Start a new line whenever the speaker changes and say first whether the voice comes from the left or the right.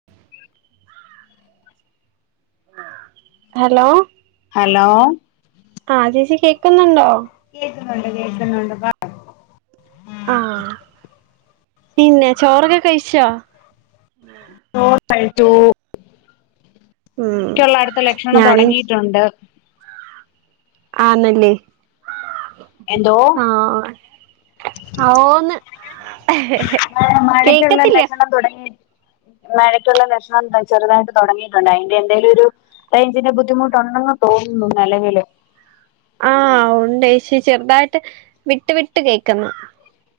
left: ഉ [unintelligible]
right: hello
left: hello
right: ആഹ് ചേച്ചി കേൾക്കുന്നുണ്ടോ
left: കേൾക്കുന്നുണ്ട് കേൾക്കുന്നുണ്ട്.
right: ആഹ് പിന്നെ ചോറൊക്കെ കഴിച്ചാ?
left: ഓ കഴിച്ചു.
right: ഉം
left: ഒക്കെയള്ള അടുത്ത ലക്ഷണം
right: ഞാനും
left: തുടങ്ങിയിട്ടുണ്ട്
right: ആന്നല്ലേ
left: എന്തോ
right: ആഹ് ഓന്ന്
left: മഴയ്ക്കുള്ള
right: കേക്കത്തില്ല
left: ലക്ഷണം തുടങ്ങി മഴയ്ക്കുള്ള ലക്ഷണം ചെറുതായിട്ട് തുടങ്ങിയിട്ടുണ്ട്. അതിന്റെ എന്തെേലും ഒരു അയഞ്ചന്റെ ബുദ്ധിമുട്ടുണ്ടെന്ന് തോന്നുന്നു നെലവില്
right: ആഹ ഉണ്ട് ചെറുതായിട്ട് വിട്ട് വിട്ട് കേക്കുന്നു.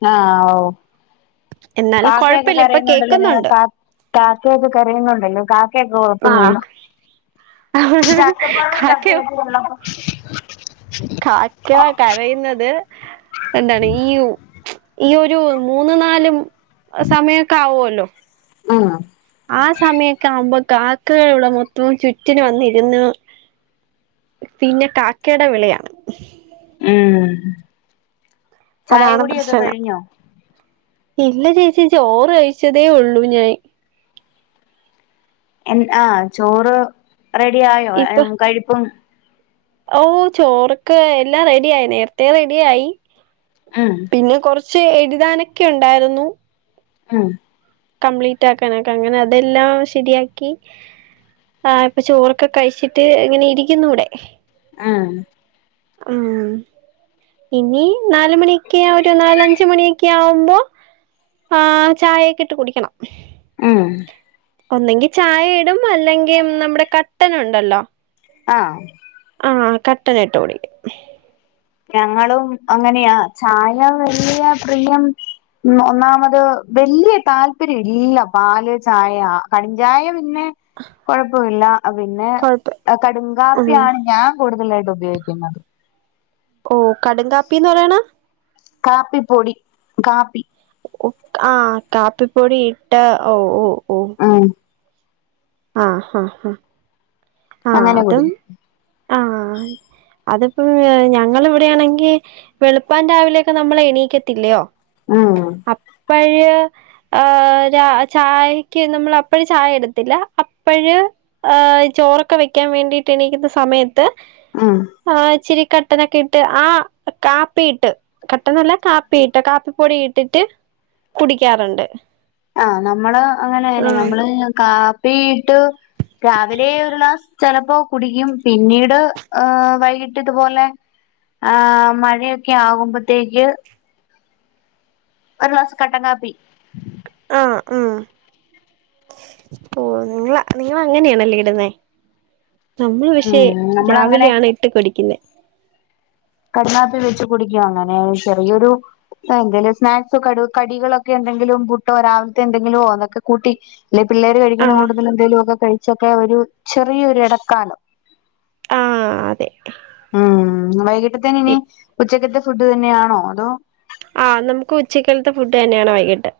left: ആഹ ഓ
right: എന്നാലും
left: കാക്കയൊക്കെ
right: കൊഴപ്പില്ല ഇപ്പൊ
left: കരയുന്നുണ്ടല്ലോ
right: കേക്കുന്നുണ്ട്
left: കാാക്കൊക്കെ കറിയുന്നുണ്ടല്ലോ കാ
right: ആ
left: കേക്കുന്നുള്ളൂ
right: കാക്കയോ
left: ഹും
right: കാക്ക കരയുന്നത് എന്താണ് ഈയു ഈ ഒരു മൂന്ന് നാലു സമയക്കെ ആവുല്ലോ
left: ആ
right: ആ സമയക്കെ ആവുമ്പോ കാക്കകുടെ മൊത്തവും ചുറ്റിന വന്നിരുന്നു പിന്നെ കാക്കയുടെ വിളയാണ്
left: ഏ
right: അതാണ് പ്രശ്നം
left: കഴിഞ്ഞോ
right: ഇല്ല ചേച്ചി ചോറ് കഴിച്ചതേ ഉള്ളൂ ഞൻ
left: എ ആ ചോറ് റെഡി ആായോ
right: ഇപ്പൊ
left: കഴിപ്പും
right: ഓ ചോറൊക്കെ എല്ലാം റെഡിയായി നേരത്തെേ റെഡി ആയി
left: ആഹ
right: ഇന്ന് കുറച്ച് എഴുതാനൊക്കെ ഉണ്ടായിരുന്നു.
left: ആ
right: കംപ്ലീറ്റ് ആക്കാനൊക്കെ അങ്ങനെ അതെല്ലാം ശെരിയാക്കി ആ ഇപ്പൊ ചോറൊക്കെ കഴിച്ചിട്ട് ഇങ്ങനെ ഇരിക്കുന്നു വിടെ
left: ആഹ
right: ആഹ ഇനി നാലുമണിയൊക്കെ ഒരു നാലഞ്ച മണിയൊക്കെ ആവുമ്പോ ആഹ ചായയൊക്കെ ഇട്ട് കുടിക്കണം
left: ആഹ്
right: ഒന്നെങ്കി ചായ ഇടും അല്ലെങ്കിൽ നമ്മുടെ കട്ടന ഉണ്ടല്ലോ
left: ആഹ്
right: ആഹ് കട്ടനിട്ട് കുടിക്കും
left: ഞങ്ങളും അങ്ങനെയാ ചായ വലിയ പ്രിയം ഉം ഒന്നാമത് വലിയ താല്പര്യം ഇല്ല പാല് ചായ കടുംചായ പിന്നെ കൊഴപ്പമില്ല പിന്നെ
right: കൊഴപ്പ ഉം
left: കടുങ്കാപ്പിയാണ് ഞാൻ കൂടുതലായിട്ട് ഉപയോഗിക്കുന്നത്
right: ഓ കടുങ്കാപ്പിന്ന് പറയണ
left: കാപ്പി പൊടി കാപ്പി
right: ആഹ് കാപ്പിപ്പൊടി ഇട്ട ഓ ഓ ഓ
left: ആഹ്
right: ആഹ് ആഹ് ഹ
left: അങ്ങനെ കൂടിക്കും
right: ആഹ് അതിപ്പോം ഞങ്ങളിവിടെയാണെങ്കി വെളുപ്പൻ രാവിലെയൊക്കെ നമ്മള എണീക്കത്തില്ലയോ
left: ആഹ്
right: അപ്പഴ്‌ ഏഹ് രാ ചായെക്ക് നമ്മൾ അപ്പഴ്‌ ചായ എടുത്തില്ല. അപ്പഴ്‌ ഏ ചോറൊക്കെ വെക്കാൻ വേണ്ടിട്ട് എണീക്ക്ന്ന സമയ ട്ട്
left: ഉം
right: ഏഹ് ഇച്ചിരിക കട്ടനൊക്കെ ഇട്ട് ആ കാപ്പിയിട്ട് കട്ടനല്ല കാപ്പിയിട്ട് കാപ്പിപ്പൊടി ഇട്ടിട്ട് കുടിക്കാറ്ണ്ട്.
left: ആഹ് നമ്മള് അങ്ങനെന്നെ നമ്മള് കാ വീട്ടു രാവിലെ ഒരു ളാസ് ചെലപ്പോ കുടിക്കും പിന്നീട് ഏഹ് വൈകിട്ട് ഇതുപോലെ ആഹ് മഴയൊക്കെ ആകുമ്പത്തേക്ക് ഒര് ഗ്ലാസ് കട്ടംക്കാപ്പി.
right: ആഹ് ആഹ് ഓ ങ്ങള നിങ്ങള് അങ്ങനെയാണല്ലേ ഇടുന്നെ നമ്മള് പക്ഷേ
left: ഉം നമ്മളങ്ങനെ
right: രാവിലെയാണ് ഇട്ട് കുടിക്കുന്നെ
left: കട്ങ്ങാത്തി വെച്ച് കുടിക്കും അങ്ങനെ ചെറിയൊരു ആ എന്തേലും സ്നാക്സോ കടു കടികളൊക്കെ എന്തെങ്കിലും പുട്ടോ രാവിൽത്തെ എന്തെങ്കിലോ ഒന്നൊക്കെ കൂട്ടി ഇല്ലെ പിള്ളേര്
right: ആ
left: കഴിക്കണ കൂട്ടത്തിലെന്തേലു ഒക്കെ കഴിച്ചൊക്കെ ഒരു ചെറിയൊരു എടക്കാലോ
right: ആ അതെ
left: ഉം വൈകിട്ടത്തേന് ഇനി ഉച്ചക്കത്തെ ഫുഡ് തന്നെയാണോ അതോ
right: ആ നമുക്ക് ഉച്ചക്കൽത്തെ ഫുഡ് തന്നെയാണ് വൈകിട്ട്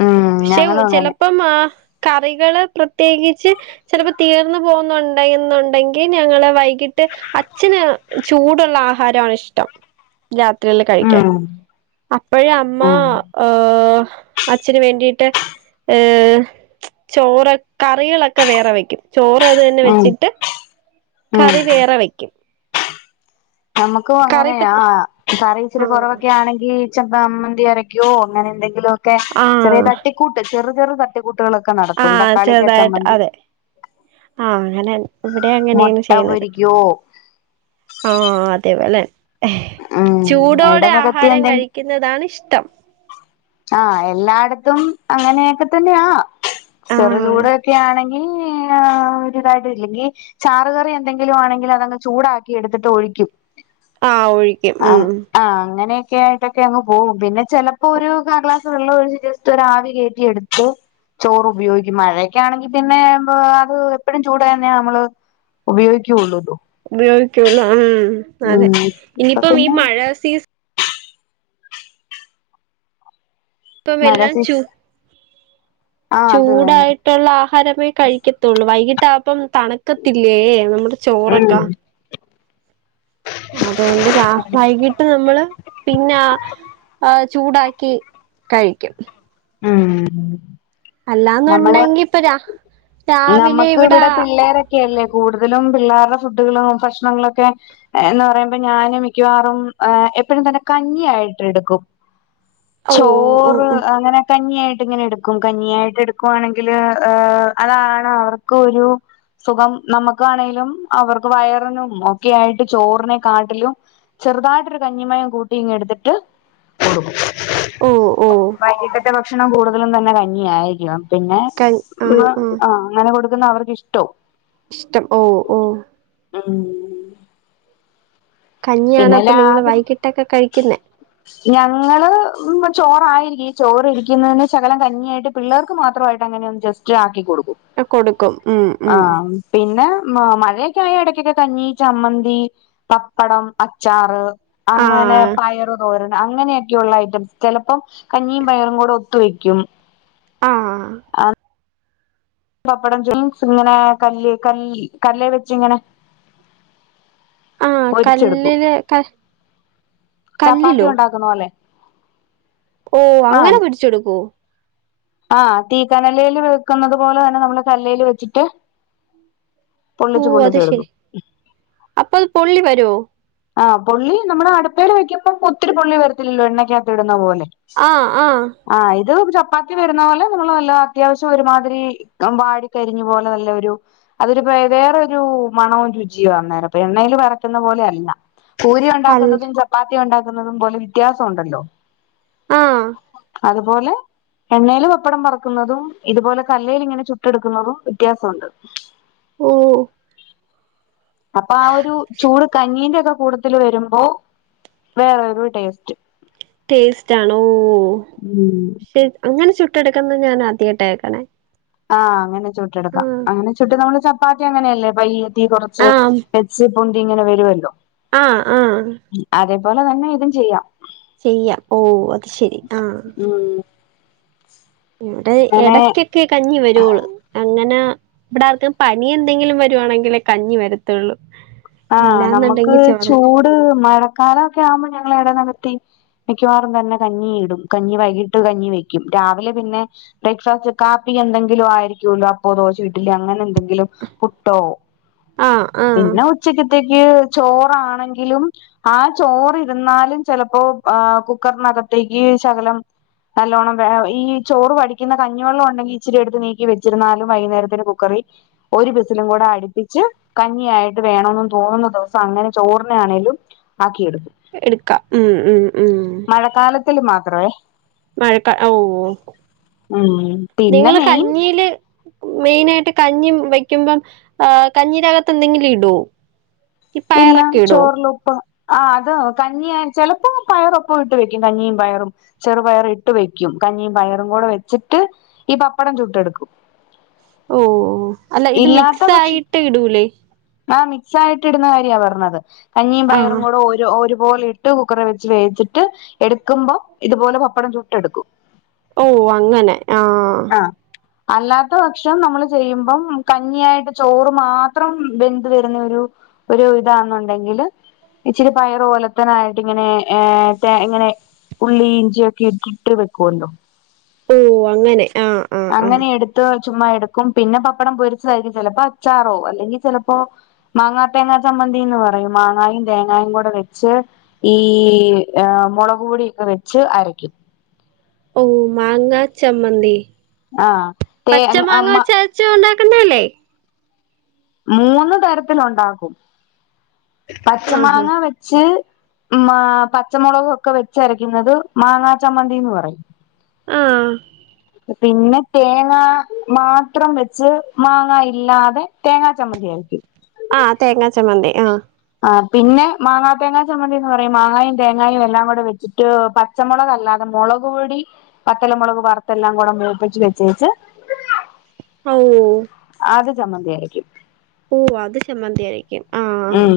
left: ഉം
right: പക്ഷെ
left: ഞങ്ങളും
right: ചില
left: അങ്ങനെ
right: ഇപ്പം ആഹ് കറികള് പ്രത്യേകിച്ച് ചിലപ്പോ തീർന്നു പോകുന്നുണ്ടന്നുണ്ടെങ്കി ഞങ്ങളെ വൈ അച്ഛന് ചൂടുള്ള ആഹാര ഇഷ്ടം രാത്രികള് കഴിക്കാൻ
left: ഉം
right: അപ്പോഴേ അമ്മ
left: ഉം
right: ഏഹ് അച്ഛന് വേണ്ടിട്ട് ഏഹ് ചോറ് കറികളൊക്കെ വേറെ വെക്കും ചോറ് അത് തന്നെ
left: ഉം
right: വെച്ചിട്ട്
left: ഉം
right: കറി വേറെ വെ
left: നമുക്കും
right: കറി
left: അങ്ങനെയ
right: ഇപ്പ
left: കറി ഇച്ചിരി
right: ആഹ്
left: കുറവൊക്കെ ആണെങ്കി [unintelligible] മ്മന്തി അരക്കോ അങ്ങനെ എന്തെങ്കിലൊക്കെ ചെറിയ
right: ആഹ്
left: തട്ടിക്കൂട്ട് ചെറു ചെറു ത [unintelligible] കുട്ടുകളൊക്കെ നടക്കും
right: ആഹ്
left: തക്കാളിക്കാ
right: ചെറുതായിട്ട്
left: ചമ്മന്തി
right: അതെ ആഹ് അങ്ങനെ ഇവിടെ അങ്ങനെയാണ്
left: മുട്ട
right: ശെയ്യുന്നത്
left: പൊരിക്കോ
right: ആഹ് അതേപോലെ
left: ഉം
right: ചൂടോടെ
left: എടനകത്തി
right: ആഹാരം കഴി
left: എന്തെങ്കി
right: ക്കുന്നതാണ് ഇഷ്ടം
left: ആഹ് എല്ലായിടത്തും അങ്ങനെയൊക്കെ തന്നെയാ ചെറു
right: ആഹ്
left: ചൂടൊക്കെ ആണെങ്കി ആഹ് ഒരു [unintelligible] ഇല്ലെങ്കിൽ ചാറുകറി എന്തെങ്കിലും ആണെങ്കിലും അതങ്ങ് ചൂടാക്കി എടുത്തിട്ട് ഒഴിക്കും
right: ആഹ് ഒഴിക്കും
left: ആ
right: ഉം
left: ആഹ് അങ്ങനെയൊക്കെ ആയിട്ടൊക്കെ അങ്ങ് പോകും പിന്നെ ചെലപ്പോ ഒരു [unintelligible] ക്ലാസ് വെള്ള ഒഴിച്ച് ജെസ്റ്റ് ഒരു ആവി കയറ്റി എടുത്തു ചോറ് ഉപയോഗിക്കും മഴയൊക്കെ ആണെങ്കി പിന്നെ അത് എപ്പഴും ചൂട്ന്നെയ നമ്മള് ഉപയോഗിക്കുള്ളുലോ
right: ഉപയോഗിക്കുള്ളൂ ഉം അതെ
left: ഉം ഇപ്പൊ
right: ഇനിപ്പം ഈ
left: പിന്നെ
right: മഴ സീസ
left: മഴ
right: ഇപ്പവെല്ലാം ചു
left: സീസ് ആഹ് അത് തന്നെ
right: ചൂടായിട്ടോള്ള ആഹാരമേ കഴിക്കത്തോള്ളൂ വൈകിട്ടാപ്പം തണുക്കത്തില്ലേ നമ്മ
left: ഉം
right: ചോറക്കാ അതുകൊണ്ട് രാ വൈകിട്ട് നമ്മള് പിന്നാ ചൂടാക്കി കഴിക്കും
left: ഉം നമ്മള്
right: അല്ലാന്നുണ്ടെങ്കി ഇപ്പ രാ രാവിലെ
left: നമക്ക്
right: ഇവിടെ
left: ഇവടെ പിള്ളേരെ ഒക്കെല്ലേ കൂടുതലും പിള്ളേരുടെ ഫുഡുകളും ഭക്ഷണങ്ങളൊക്കെ എന്ന് പറയുമ്പോ ഞാന് മിക്കവാറും എപ്പഴും തന്നെ കഞ്ഞിയായിട്ട് എടുക്കും
right: ഓ ഓ
left: ചോറ് അങ്ങനെ കഞ്ഞി ആയിട്ട് ഇങ്ങനെ എടുക്കും കഞ്ഞിയായിട്ട് എടുക്കുവാണെങ്കിൽ അതാണ് അവർക്ക് ഒരു സുഖം നമുക്കാണേങ്കിലും അവർക്ക് വയറിനും ഒക്കെ ആയിട്ട് ചോറിനെ കാട്ടിലും ചെറുതായിട്ടൊരു കഞ്ഞിമയയും കൂട്ടി ഇങ്ങ് എടുത്തിട്ട് കൊടുക്കും
right: ഓ ഓഹ്
left: വൈകിട്ടത്തെ ഭക്ഷണം കൂടുതലും തന്നെ കഞ്ഞിയ ആയിരിക്കും പിന്നെ
right: ക ആഹ്
left: ആഹ് അങ്ങനെ കൊടു ക്കുന്ന അവർക്ക് ഇഷ്ട്ടോം
right: ഇഷ്ടം ഓ ഓഹ്
left: ഉം
right: കഞ്ഞിയാണ്
left: പിന്നെ
right: അപ്പൊ നിങ്ങള്
left: രാവിലെ
right: വൈകിട്ടൊക്കെ കഴിക്കുന്നേ
left: ഞങ്ങള് ചോറായിരിക്ക് ചോറ് ഇരിക്കുന്നതിന് ശകലം കഞ്ഞിയായിട്ട് പിള്ളേർക്ക് മാത്രമായിട്ട് അങ്ങനെ ഒന്ന് ജസ്റ്റ് ആക്കി കൊടുക്കും
right: കൊടുക്കും ഉം ഉം
left: ആഹ് പിന്നെ മ മഴയൊക്കെ ആയ ഇടക്കൊക്കെ കഞ്ഞി ചമ്മന്തി പപ്പടം അച്ചാറ് അങ്ങനെ
right: ആഹ്
left: പയറ് തോരൻ അങ്ങനെയെ ഐറ്റം ചിലപ്പോൾ കഞ്ഞിയും പയറും കൂടെ ഒത്ത് വെക്കും
right: ആഹ്
left: പപ്പടം [unintelligible] ഇങ്ങനെ കല്ല് കല്ലി കല്ലേ വെച്ചിങ്ങനെ
right: ആഹ്
left: പൊരിച്ചെടുക്കും
right: കല്ലില് ക
left: ചപ്പാത്തി
right: കല്ലിലോ
left: ഉണ്ടാക്ക ക്കണോല്ലേ
right: ഓ അങ്ങനെ പിടിച്ചെടുക്കോ
left: ആഹ് തീക്കനലെല് വെക്കുന്നത് പോലെ തന്നെ നമ്മള് കല്ലേല് വെച്ചിട്ട്
right: ഓ
left: പൊള്ളിച്ച്
right: അത് ശരി
left: പൊള്ളിച്ചെടുക്കും
right: അപ്പൊ അത് പൊള്ളി വരോ
left: ആഹ് പൊള്ളി നമ്മുടെ അടുപ്പേൽ വെക്കപ്പം ഒത്തിരി പൊള്ളി വരത്തില്ലല്ലോ എണ്ണക്കകത്ത് ഇടുന്ന പോലെ
right: ആഹ് ആഹ്
left: ആഹ് ഇത് ചപ്പാത്തി വരുന്ന പോലെ നമ്മൾ നല്ല അത്യാവശ്യം ഒരുമാതിരി വാടിക്കരിഞ്ഞു പോലെ നല്ലൊരു അതിരുപ്പ വേറെരു മണവും രുചിയോ അന്നേരം ഇപ്പൊ എണ്ണയില് വറക്കുന്ന പോലെ അല്ല പൂരി
right: അൽ
left: ഉണ്ടാക്കുന്നതും ചപ്പാത്തി ഉണ്ടാക്കുന്നതും പോലെ വ്യത്യാസം ഉണ്ടല്ലോ
right: ആഹ്
left: അതുപോലെ എണ്ണേല് പപ്പടം പറക്കുന്നതും ഇതുപോലെ കല്ലേല് ഇങ്ങനെ ചുട്ടെടുക്കുന്നതും വ്യത്യാസമുണ്ട്
right: ഓ
left: അപ്പൊ ആഹ് ഒരു ചൂട് കഞ്ഞീന്റെ ഒക്കെ കൂടതിൽ വരുമ്പോ വേറെരു ടേസ്റ്റ്
right: ടേസ്റ്റ് ആണോ
left: ഉം
right: സ്റ്റ്, ‌ അങ്ങനെ ചുട്ടെടുക്കുന്നുന്നത് ഞാൻ ആദ്യായിട്ട കേൾക്കണേ
left: ആഹ് അങ്ങനെ ചുട്ട് എടുക്കാം അങ്ങനെ ചുട്ട് നമ്മള് ചപ്പാത്തി അങ്ങനെയല്ലേ പഴേ തീ കുറച്ച്
right: ആ
left: വെച്ച് പൊന്തി ഇങ്ങനെ വരുവല്ലോ
right: ആഹ് ആഹ്
left: അതേപോലെ തന്നെ ഇതും ചെയ്യാം
right: ചെയ്യാം ഓ അത് ശെരി ആഹ്
left: ഉം
right: ഇവിടെ
left: അങ്ങനെ
right: ഇടക്കൊക്കെ കഞ്ഞി വരോള്ളു അങ്ങനെ ഇബടെ ആർക്കും പനി എന്തെങ്കിലും വരുയാണെങ്കിലെ കഞ്ഞി വരാത്തൊള്ളൂ
left: ആഹ് നമുക്ക് ചൂട് മഴക്കാലോക്കെ ആവുമ്പോൾ ഞങ്ങൾ ഇവിടെ തീ മിക്കവാറും തന്നെ കഞ്ഞി ഇടും കഞ്ഞി വൈകിട്ടും കഞ്ഞി വെക്കും രാവിലെ പിന്നെ ബ്രേക്ക്ഫാസ്റ്റ് കാപ്പി എന്തെങ്കിലും ആയിരിക്കുല്ലോ അപ്പോ ദോശ ഇഡലി അങ്ങനെ എന്തെങ്കിലും പുട്ടോ
right: ആ ആ
left: പിന്നെ ഉച്ചക്കത്തേക്ക് ചോറാണെങ്കിലും ആ ചോറിരുന്നാലും ചിലപ്പോൾ ഏ കുക്കറിനകത്തേക്ക് ശകലം നല്ലോണ്ണം ഈ ചോറ് വടിക്കുന്ന കഞ്ഞി വെള്ളം ഉണ്ടാക്കി ഇച്ചിരി എടുത്ത് നീക്കി വെച്ചിരുന്നാലും വൈകുന്നേരത്തിന് കുക്കറി ഒരു വിസിലും കൂടെ അടുപ്പിച്ച് കഞ്ഞിയായിട്ട് വേണോന്ന് തോന്നുന്ന ദിവസം അങ്ങനെ ചോറിനെ ആണെലും ആക്കിയെടുക്കും
right: എടുക്കാം ഉം ഉം ഉം
left: മഴക്കാലത്തിൽ മാത്രവേ
right: മഴക്കാ ഓ
left: ഉം പിന്നെ
right: നിങ്ങള്
left: മെയിൻ
right: കഞ്ഞില് മെയിനായിട്ട് കഞ്ഞി വെക്കുമ്പം കഞ്ഞിനകത്ത് എന്തെങ്കിലും ഇടേ
left: ഇല്ല ചോറില് ഉപ്പ് ആ അത് കഞ്ഞി ചിലപ്പോ പയറൊപ്പം ഇട്ട് വെക്കും കഞ്ഞിയും പയറും ചെറുപയർ ഇട്ട് വെക്കും കഞ്ഞിയും പയറും കൂടെ വെച്ചിട്ട് ഈ പപ്പടം ചുട്ടെടുക്കും
right: ഓ ഓ അല്ല ഇത് മിക്സായിട്ട് ഇടൂലേ
left: ആഹ് മിക്സായിട്ട് ഇടുന്ന കാര്യ പറഞ്ഞത് കഞ്ഞിയും പയറും
right: ആഹ്
left: കൂടെ ഒര് ഒരു ഇതുപോലെ ഇട്ട് കുക്കറെ വെച്ച് വേവിച്ചിട്ട് എടുക്കുമമ്പോ ഇതുപോലെ പപ്പടം ചുട്ട് എടുക്കും
right: ഓ അങ്ങനെ ആഹ്
left: ആഹ് അല്ലാത്ത പക്ഷം നമ്മള് ചെയ്യുമ്പം കഞ്ഞിയായിട്ട് ചോറ് മാത്രം വെന്ത് വരുന്ന ഒരു ഒരു ഇതാെന്നുണ്ടെങ്കില് ഇച്ചിരി പയർ ഓലത്തനായിട്ട് ഇങ്ങനെ ഏ ഇങ്ങനെ ഉള്ളി ഇഞ്ചിയൊക്കെ ഇട്ടിട്ട് വെക്കുവല്ലോ
right: ഓ അങ്ങനെ ആഹ് ആഹ് ആഹ്
left: അങ്ങനെ എടുത്ത് ചുമ്മാ എടുക്കും പിന്നെ പപ്പടം പൊരിച്ചതായിരിക്കും ചിലപ്പോ അച്ചാറോ അല്ലെങ്കിൽ ചിലപ്പോ മാങ്ങാ തേങ്ങാ ചമ്മന്തിന്ന് പറയും മാങ്ങയും തേങ്ങയും കൂടെ വെച്ച് ഈ ഏ മുളക് പൊടിയൊക്കെ വെച്ച് അരക്കും
right: ഓ മാങ്ങ ചമ്മന്തി
left: ആഹ് തേ
right: പച്ച
left: മ
right: മാങ്ങച്ച ച്ച, ഉണ്ടാക്കുന്നല്ലേ
left: മൂന്ന് തരത്തിലുണ്ടാക്കും പച്ച
right: ആഹ്
left: മാങ്ങ വെച്ച് വച്ച് മ പച്ചമുളക് ഒക്കെ വെച്ചരയ്ക്കുന്നത് മാങ്ങാ ചമ്മന്തിന്ന് പറയും
right: ആഹ്
left: പിന്നെ തേങ്ങ മാത്രം വെച്ച് മാങ്ങ ഇല്ലാതെ തേങ്ങാ ചമ്മന്തി അരക്കും
right: ആഹ് തേങ്ങാ ചമ്മന്തി ആഹ്
left: ആ പിന്നെ മാങ്ങാ തേങ്ങാ ചമ്മന്തി എന്ന് പറയും മാങ്ങയും തേങ്ങായും എല്ലാം കൂടെ വെച്ചിട്ട് പ പച്ചമുളക് അല്ലാതെ മുളക് പൊടി പത്തലമുളക് വറുത്തെല്ലാം കൂടെ മൂപ്പിച്ച് വെച്ചേച്ച്
right: ഔ
left: ആദ്യം ചമ്മന്തി അരക്കും
right: ഓ അത് ചമ്മന്തി ആരക്കും
left: ഉം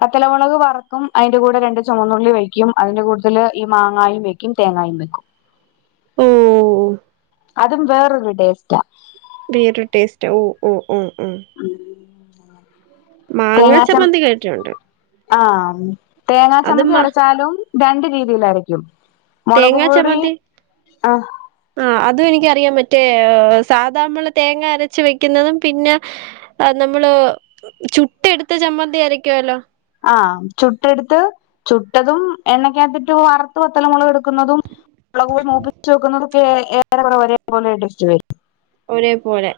left: പത്തലമുളക് വറക്കും അതിന്റെ കൂടെ രണ്ട് ചുവന്നുള്ളി വെ്ക്കും അതിന്റെ കൂടുതൽ ഈ മാങ്ങായും വെക്കും തേങ്ങായും വെക്കും
right: ഓഹ്
left: അതും വേറൊരു ടേസ്റ്റാ
right: വേറ ടേസ്റ്റ് ഓഹ് ഓഹ് ഓഹ് ഉം
left: [inaudible]
right: മാങ്ങാ ചപ്പന്തി കേട്ടുണ്ട്
left: ആഹ് തേങ്ങാ ചമ്മന്തി
right: അതുമ്മാ
left: അരച്ചാലും രണ്ട രീതിയിൽ അരക്കും മുളക്
right: തേങ്ങാ
left: പൊടി
right: ചമ്മന്തി
left: ആഹ്
right: ആ അതും എനിക്കറിയാം മറ്റേ സാദാ നമ്മള് തേങ്ങ അരച്ച വെക്കുന്നതും പിന്നെ ആ നമ്മള് ചുട്ട് എടുത്ത ചമ്മന്തി ആരക്കുവല്ലോ
left: ആഹ് ചുട്ടെടുത്ത് ചുട്ടതും എണ്ണക്കകത്തിട്ട് വറുത്ത് പത്തലമുളക് എടു വെക്കുന്നതെ [unintelligible] ഏറെറെ ഒരേപലെും [unintelligible]
right: ഒരേ പോലെ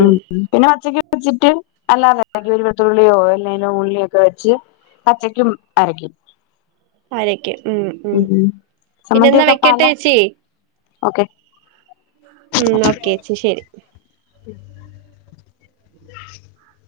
left: ഉം പിന്നെ പച്ചക്ക് വെച്ചിട്ട് അല്ലാതെ ഒരു വെളത്തുള്ളിയോ എല്ലെങ്കനും ഉള്ളിയൊക്കെ വെച്ച് പച്ചക്കും അരക്കും
right: ആരക്കും ഉം ഉം പിന്നെ എന്നാ വെക്കട്ടെ ചേച്ചി
left: ഒക്കെ..
right: മ്മ്ഹ് ഓക്കേ ചെശരി.
left: മ്ഹ്.. ഉ [unintelligible]